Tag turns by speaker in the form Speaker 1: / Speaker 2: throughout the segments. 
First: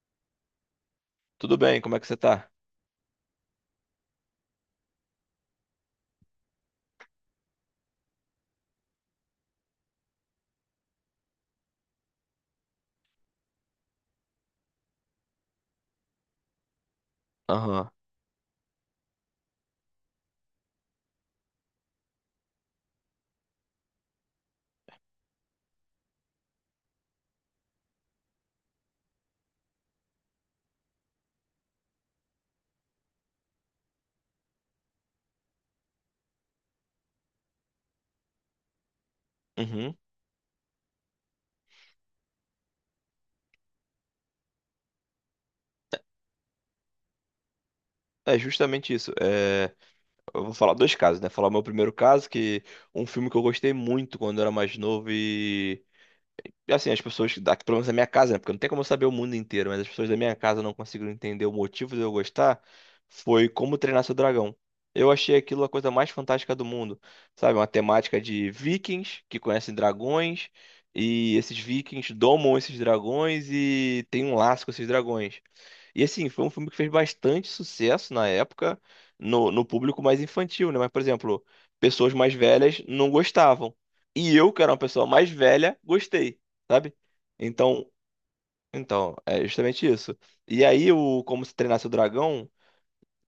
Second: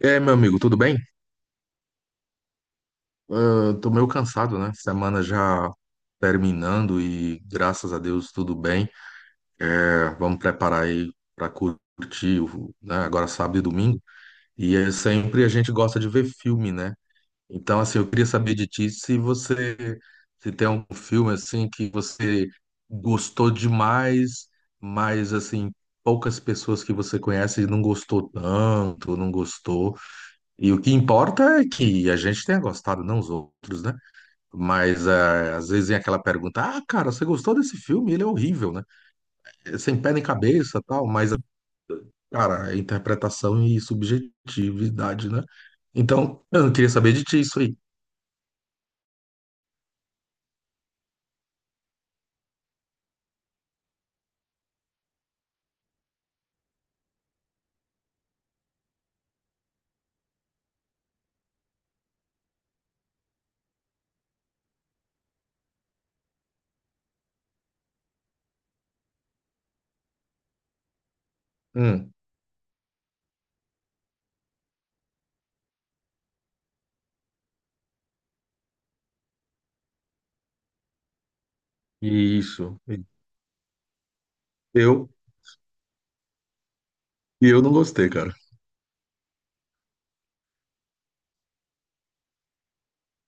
Speaker 1: E aí, meu amigo, tudo bem?
Speaker 2: Tudo bem, como é que você tá?
Speaker 1: Ah, tô meio cansado, né? Semana já terminando e graças a Deus tudo bem. É, vamos preparar aí para curtir, né? Agora sábado e domingo. E é sempre a gente gosta de ver filme, né? Então,
Speaker 2: Aham.
Speaker 1: assim, eu queria saber de ti se você se tem um filme assim que você gostou demais, mas assim poucas pessoas que você conhece não gostou tanto, não gostou. E o que importa é que a gente tenha gostado, não os outros, né? Mas é, às vezes vem aquela pergunta: ah, cara, você gostou desse filme? Ele é horrível, né? É
Speaker 2: Uhum.
Speaker 1: sem pé nem cabeça, tal, mas, cara, é interpretação e subjetividade, né? Então, eu não queria saber de ti isso aí.
Speaker 2: É justamente isso. É, Eu vou falar dois casos, né? Falar o meu primeiro caso, que um filme que eu gostei muito quando eu era mais novo assim, as pessoas daqui, pelo menos da minha casa, né? Porque não tem como eu saber o mundo inteiro, mas as pessoas da minha casa não conseguiram entender o motivo de eu gostar, foi Como Treinar Seu Dragão. Eu achei aquilo a coisa mais fantástica do mundo, sabe? Uma temática de vikings que conhecem dragões, e esses
Speaker 1: Hum,
Speaker 2: vikings domam esses dragões e tem um laço com esses dragões. E assim, foi um filme que fez bastante sucesso na época no público mais infantil, né? Mas, por exemplo, pessoas mais
Speaker 1: isso.
Speaker 2: velhas não gostavam. E eu, que era uma pessoa
Speaker 1: Eu,
Speaker 2: mais velha, gostei, sabe?
Speaker 1: e eu não
Speaker 2: Então,
Speaker 1: gostei, cara.
Speaker 2: então, é justamente isso. E aí o Como Se Treinasse o Dragão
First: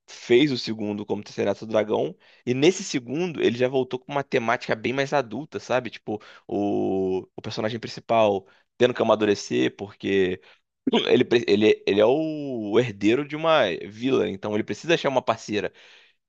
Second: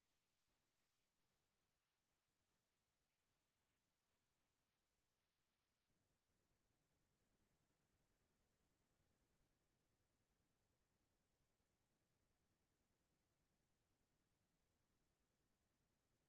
Speaker 2: fez o segundo Como Se Treinasse o Dragão, e nesse segundo ele já voltou com uma temática bem mais adulta, sabe? Tipo, o personagem principal tendo que amadurecer porque ele é o herdeiro de uma vila, então ele precisa achar uma parceira.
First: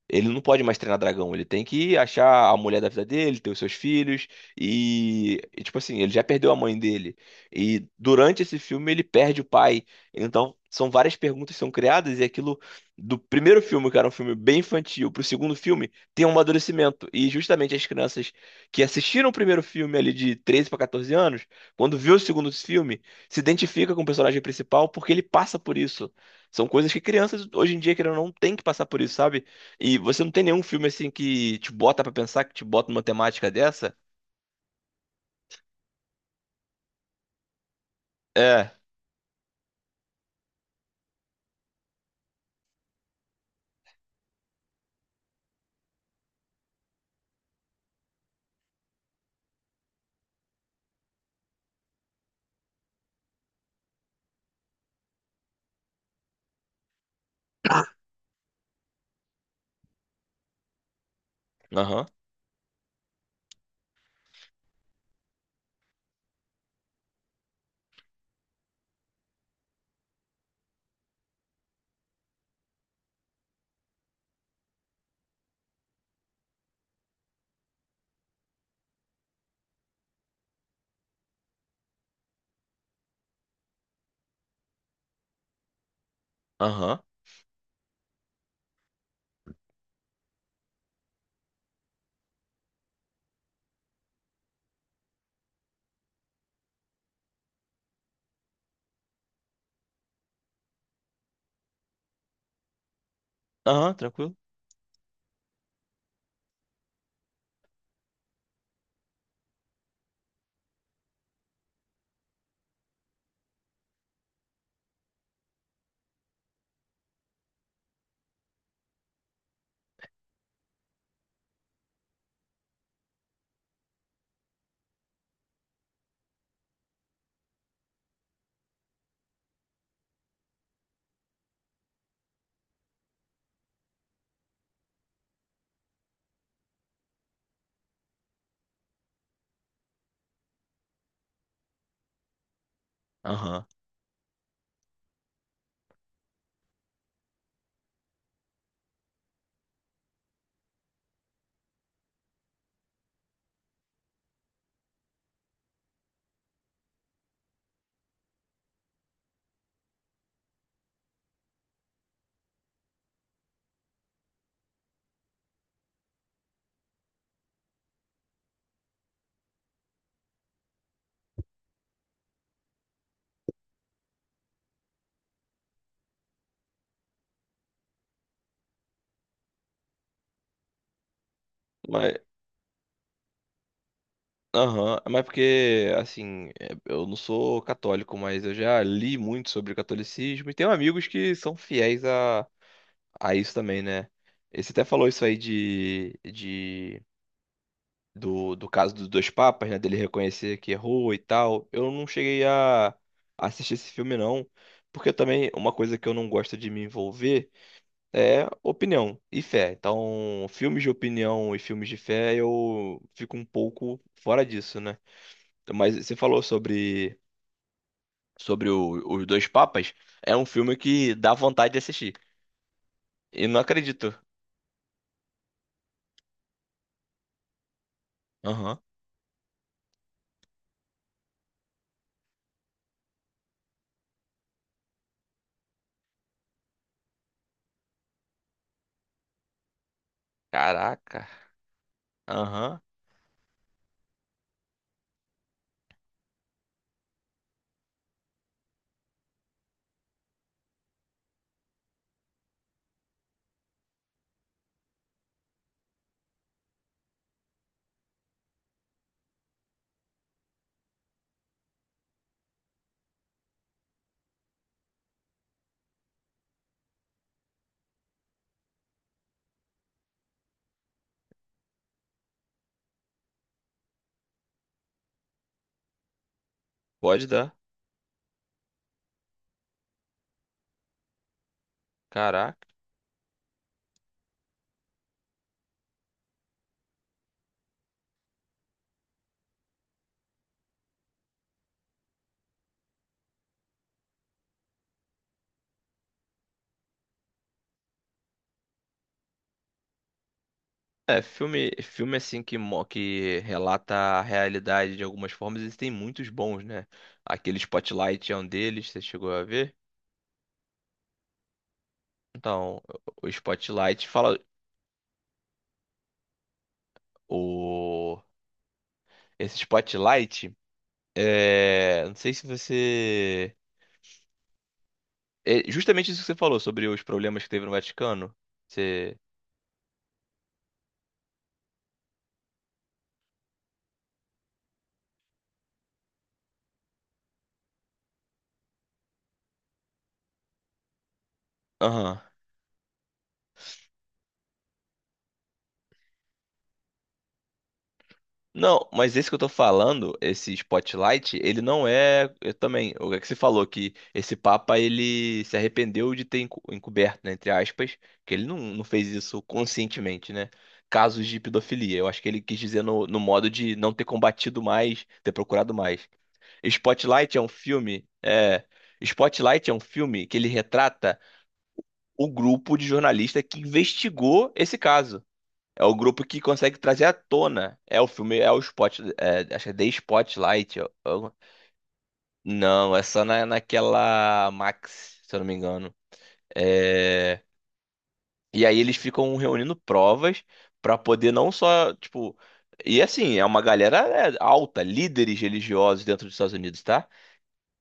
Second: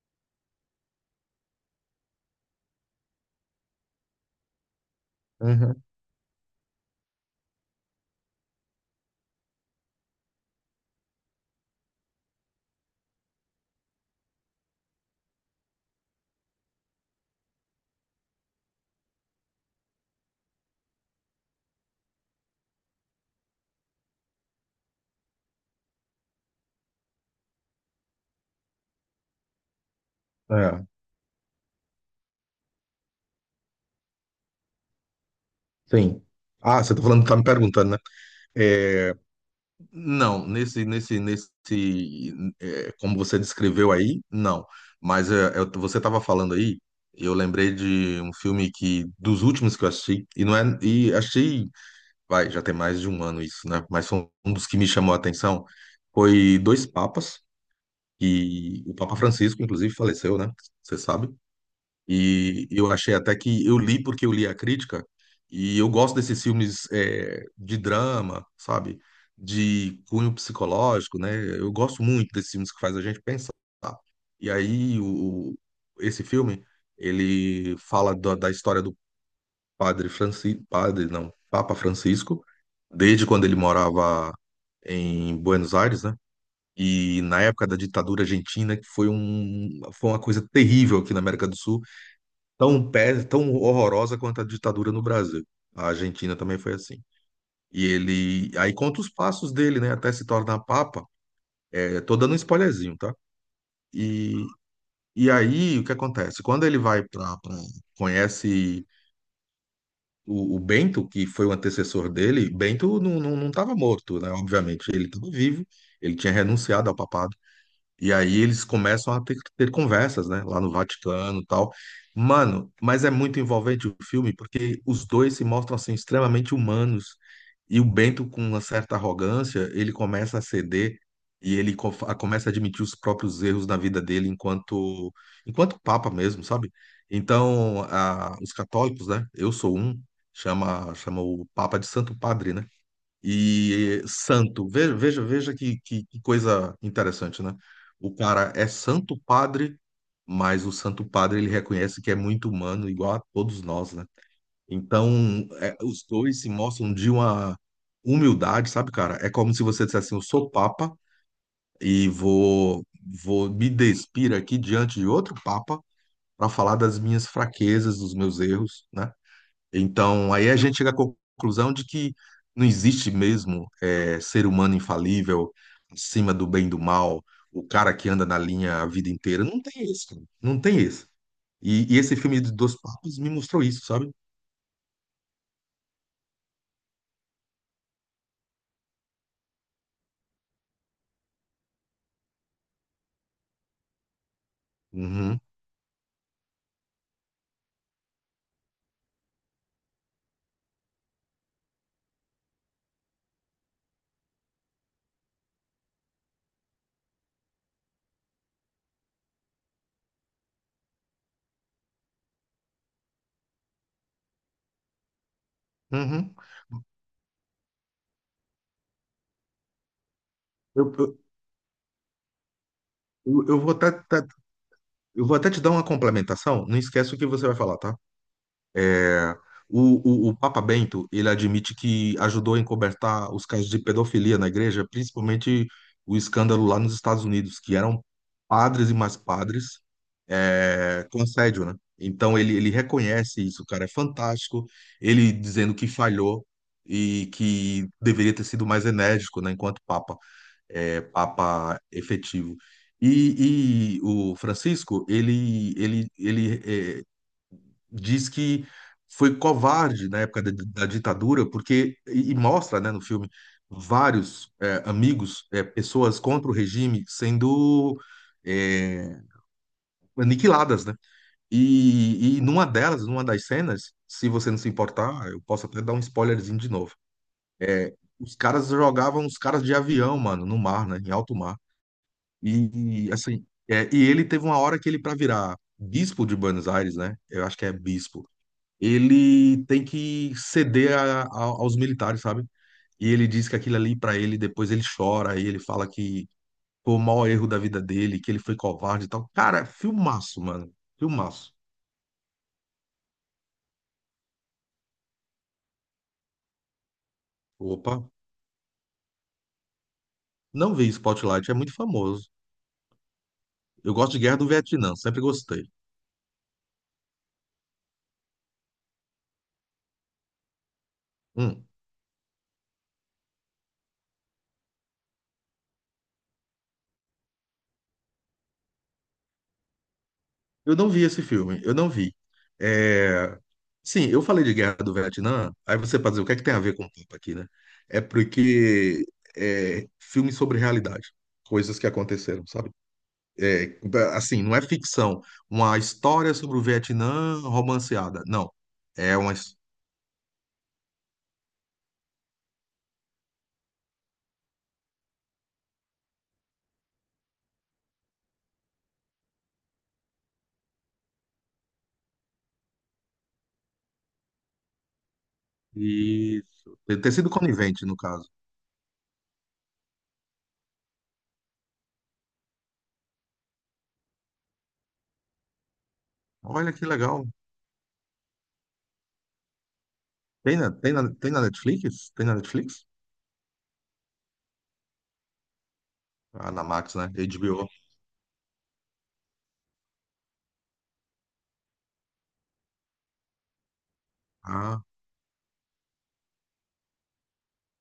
Speaker 2: Ele não pode mais treinar dragão, ele tem que achar a mulher da vida dele, ter os seus filhos, tipo
Speaker 1: Uhum.
Speaker 2: assim, ele já perdeu a mãe dele. E durante esse filme ele perde o pai. Então, são várias perguntas que são criadas, e aquilo do primeiro filme, que era um filme bem infantil, pro segundo filme, tem um amadurecimento. E justamente as crianças que assistiram o primeiro filme ali de 13 para 14 anos, quando viu o segundo filme, se identifica com o personagem principal porque ele passa por isso. São coisas que crianças hoje em dia, querendo ou não, têm que passar por isso, sabe? E você não tem nenhum
Speaker 1: É,
Speaker 2: filme assim que te bota pra pensar, que te bota numa temática dessa?
Speaker 1: sim. Ah, você tá falando, tá me perguntando, né?
Speaker 2: É.
Speaker 1: É, não, nesse, é, como você descreveu aí, não. Mas você estava falando aí, eu lembrei de um filme que dos últimos que eu assisti e não é, e achei, vai, já tem mais de um ano isso, né? Mas foi um dos que me chamou a atenção foi Dois Papas, e o Papa Francisco, inclusive, faleceu, né? Você sabe?
Speaker 2: Aham.
Speaker 1: E eu achei até que eu li, porque eu li a crítica, e eu gosto desses filmes é, de drama, sabe? De cunho psicológico, né? Eu gosto muito desses filmes que faz a gente pensar. E aí esse filme, ele fala da história do padre Francisco, padre não, Papa Francisco, desde quando ele morava em Buenos Aires, né?
Speaker 2: Aham.
Speaker 1: E na época da ditadura argentina, que foi um, foi uma coisa terrível aqui na América do Sul, tão pé, tão horrorosa quanto a ditadura no Brasil. A Argentina também foi assim. E ele aí conta os passos dele, né, até se tornar papa. É, tô dando um spoilerzinho, tá?
Speaker 2: Aham, tranquilo.
Speaker 1: E, e aí o que acontece? Quando ele vai para conhece o Bento, que foi o antecessor dele, Bento não estava morto, né? Obviamente, ele estava vivo. Ele tinha renunciado ao papado. E aí eles começam a ter conversas, né, lá no Vaticano e tal. Mano, mas é muito envolvente o filme, porque os dois se mostram assim extremamente humanos, e o Bento, com uma certa arrogância, ele começa a ceder e ele começa a admitir os próprios erros na vida dele enquanto papa mesmo, sabe? Então, os católicos, né? Eu sou um, chama o Papa de Santo Padre, né?
Speaker 2: Aham.
Speaker 1: E santo. Veja que, que coisa interessante, né? O cara é santo padre, mas o santo padre, ele reconhece que é muito humano, igual a todos nós, né? Então, é, os dois se mostram de uma humildade, sabe, cara? É como se você dissesse assim, eu sou papa e vou me despir aqui diante de outro papa para falar das minhas fraquezas, dos meus erros, né? Então, aí a gente chega à conclusão de que não existe mesmo ser humano infalível, acima do bem e do mal, o cara que anda na linha a vida inteira. Não tem isso, cara. Não tem isso. E esse
Speaker 2: Mas,
Speaker 1: filme de Dois Papas me mostrou isso, sabe?
Speaker 2: aham. Mas porque, assim, é, eu não sou católico, mas eu já li muito sobre catolicismo e tenho amigos que são fiéis a isso também, né? E você até falou isso aí
Speaker 1: Uhum,
Speaker 2: de do caso dos dois papas, né? Dele reconhecer que errou e tal. Eu não cheguei a assistir esse filme, não. Porque também uma coisa que eu não gosto de me envolver é opinião e fé. Então, filmes de opinião e filmes de fé, eu fico um pouco fora disso, né? Mas você
Speaker 1: uhum.
Speaker 2: falou sobre, sobre os dois papas. É um filme
Speaker 1: Eu,
Speaker 2: que dá vontade de assistir.
Speaker 1: eu,
Speaker 2: E
Speaker 1: eu
Speaker 2: não
Speaker 1: vou
Speaker 2: acredito.
Speaker 1: eu vou até te dar uma complementação. Não esquece o que você vai falar, tá?
Speaker 2: Aham.
Speaker 1: O Papa Bento, ele admite que ajudou a encobertar os casos de pedofilia na igreja, principalmente o escândalo lá nos Estados Unidos, que eram padres e mais padres é, com
Speaker 2: Caraca.
Speaker 1: assédio, né? Então ele
Speaker 2: Aham.
Speaker 1: reconhece isso, cara, é fantástico. Ele dizendo que falhou e que deveria ter sido mais enérgico, né, enquanto Papa, é, Papa efetivo. E o Francisco, ele é, diz que foi covarde na época da, da ditadura, porque, e mostra, né, no filme, vários é, amigos, é, pessoas contra o regime sendo é, aniquiladas, né? E numa delas, numa das cenas, se você não se importar, eu posso até dar um spoilerzinho de novo.
Speaker 2: Pode dar.
Speaker 1: Os caras jogavam os caras de avião, mano, no mar, né, em alto mar.
Speaker 2: Caraca.
Speaker 1: Assim, é, e ele teve uma hora que ele, para virar bispo de Buenos Aires, né? Eu acho que é bispo, ele tem que ceder aos militares, sabe? E ele diz que aquilo ali pra ele, depois ele chora, e ele fala que foi o maior erro da vida dele, que ele foi covarde e tal. Cara, é filmaço, mano.
Speaker 2: É,
Speaker 1: Filmaço.
Speaker 2: filme, filme assim que, que relata a realidade de algumas formas, existem muitos bons, né? Aquele
Speaker 1: Opa,
Speaker 2: Spotlight é um deles, você chegou a ver?
Speaker 1: não vi Spotlight, é muito famoso.
Speaker 2: Então, o
Speaker 1: Eu
Speaker 2: Spotlight
Speaker 1: gosto de Guerra
Speaker 2: fala
Speaker 1: do Vietnã, sempre gostei.
Speaker 2: o esse Spotlight,
Speaker 1: Hum,
Speaker 2: é, não sei se você, é justamente isso que você falou sobre os problemas que teve no Vaticano. Você,
Speaker 1: eu não vi esse filme, eu não vi. É... Sim, eu falei de Guerra do Vietnã, aí você pode dizer, o que é que tem a ver com o papo aqui, né? É porque é filme sobre realidade, coisas que
Speaker 2: aham.
Speaker 1: aconteceram, sabe? É, assim, não é ficção, uma história sobre o Vietnã romanceada. Não.
Speaker 2: Não, mas
Speaker 1: É
Speaker 2: esse
Speaker 1: uma.
Speaker 2: que eu tô falando, esse Spotlight, ele não é. Eu também. O que você falou que esse Papa ele se arrependeu de ter encoberto, né, entre aspas, que ele não fez isso conscientemente, né? Casos de pedofilia. Eu acho que ele quis dizer no modo de não ter combatido mais, ter procurado mais.
Speaker 1: Isso. Tem sido
Speaker 2: Spotlight é um
Speaker 1: conivente, no
Speaker 2: filme.
Speaker 1: caso.
Speaker 2: É, Spotlight é um filme que ele retrata o grupo de jornalista que investigou esse caso. É o grupo que
Speaker 1: Olha
Speaker 2: consegue
Speaker 1: que
Speaker 2: trazer à
Speaker 1: legal.
Speaker 2: tona. É o filme, acho que é The
Speaker 1: Tem na,
Speaker 2: Spotlight.
Speaker 1: tem na Netflix? Tem na Netflix?
Speaker 2: Não, é só na, naquela Max, se eu não me engano.
Speaker 1: Ah, na Max, né?
Speaker 2: É,
Speaker 1: HBO.
Speaker 2: E aí eles ficam reunindo provas pra poder não só, tipo... E assim, é uma galera, é, alta,
Speaker 1: Ah,
Speaker 2: líderes religiosos dentro dos Estados Unidos, tá?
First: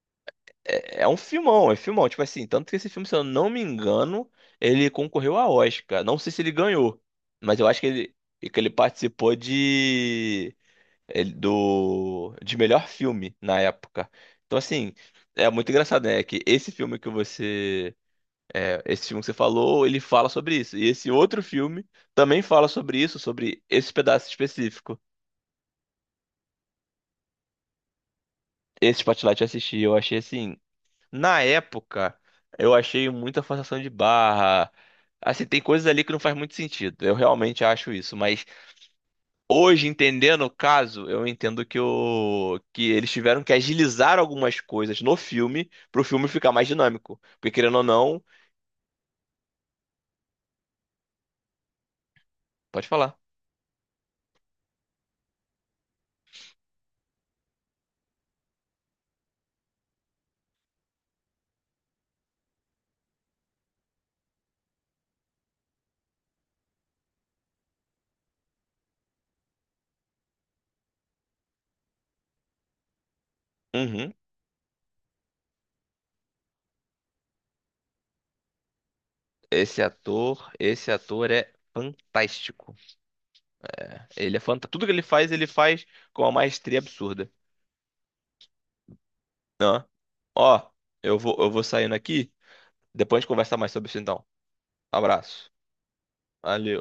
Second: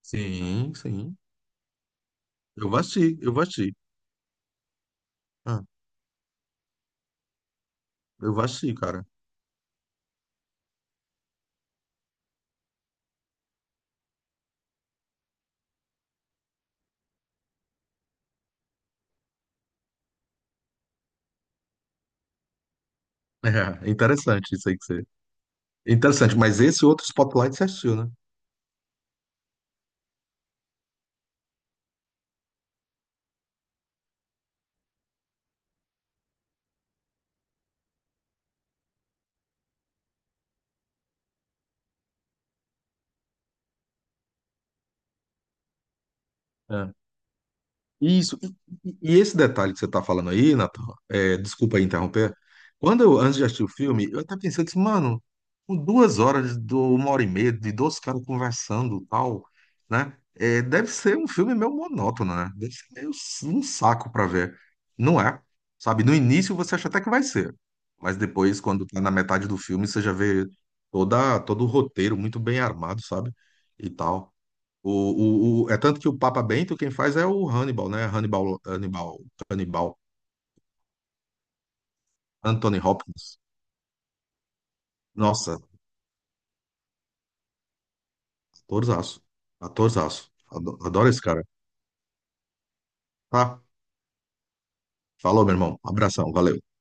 Speaker 1: sim,
Speaker 2: É, é
Speaker 1: sim.
Speaker 2: um filmão, é filmão. Tipo assim, tanto que esse filme, se eu
Speaker 1: Eu vou
Speaker 2: não me
Speaker 1: assistir.
Speaker 2: engano, ele concorreu a
Speaker 1: Ah,
Speaker 2: Oscar. Não sei se ele ganhou, mas eu acho
Speaker 1: eu vou
Speaker 2: que ele
Speaker 1: assistir, cara.
Speaker 2: participou de... ele- do de melhor filme na época. Então, assim, é muito engraçado, né? Que esse filme que você. É, esse filme que você falou, ele fala sobre isso. E esse outro filme também fala sobre isso, sobre
Speaker 1: É,
Speaker 2: esse pedaço
Speaker 1: interessante isso aí que
Speaker 2: específico.
Speaker 1: você. Interessante, mas esse outro Spotlight você assistiu,
Speaker 2: Esse Spotlight eu assisti, eu achei assim. Na época, eu achei muita forçação de barra. Assim, tem coisas ali que não faz muito sentido. Eu realmente acho isso, mas hoje, entendendo o caso, eu entendo que o, que eles tiveram que agilizar algumas coisas no filme pro filme ficar mais
Speaker 1: né?
Speaker 2: dinâmico. Porque querendo ou não,
Speaker 1: Isso. E, e esse detalhe que você está falando aí, Nathan, é, desculpa aí interromper.
Speaker 2: pode
Speaker 1: Quando
Speaker 2: falar.
Speaker 1: eu, antes de assistir o filme, eu estava pensando assim, mano, com duas horas, do, uma hora e meia, de dois caras conversando e tal, né? É, deve ser um filme meio monótono, né? Deve ser meio um saco para ver. Não é? Sabe, no início você acha até que vai ser, mas depois, quando tá na metade do filme, você já vê todo o roteiro muito bem armado, sabe? E
Speaker 2: Uhum.
Speaker 1: tal. É tanto que o Papa Bento quem faz é o Hannibal, né? Hannibal, Hannibal, Hannibal,
Speaker 2: Esse ator é fantástico.
Speaker 1: Anthony Hopkins.
Speaker 2: Ele é fantástico. Tudo que ele
Speaker 1: Nossa,
Speaker 2: faz com uma maestria absurda.
Speaker 1: atorzaço, atorzaço.
Speaker 2: Ó,
Speaker 1: Adoro esse cara.
Speaker 2: eu vou saindo aqui. Depois a gente conversa
Speaker 1: Tá?
Speaker 2: mais sobre isso então.
Speaker 1: Falou,
Speaker 2: Abraço.
Speaker 1: meu irmão. Abração, valeu.
Speaker 2: Valeu.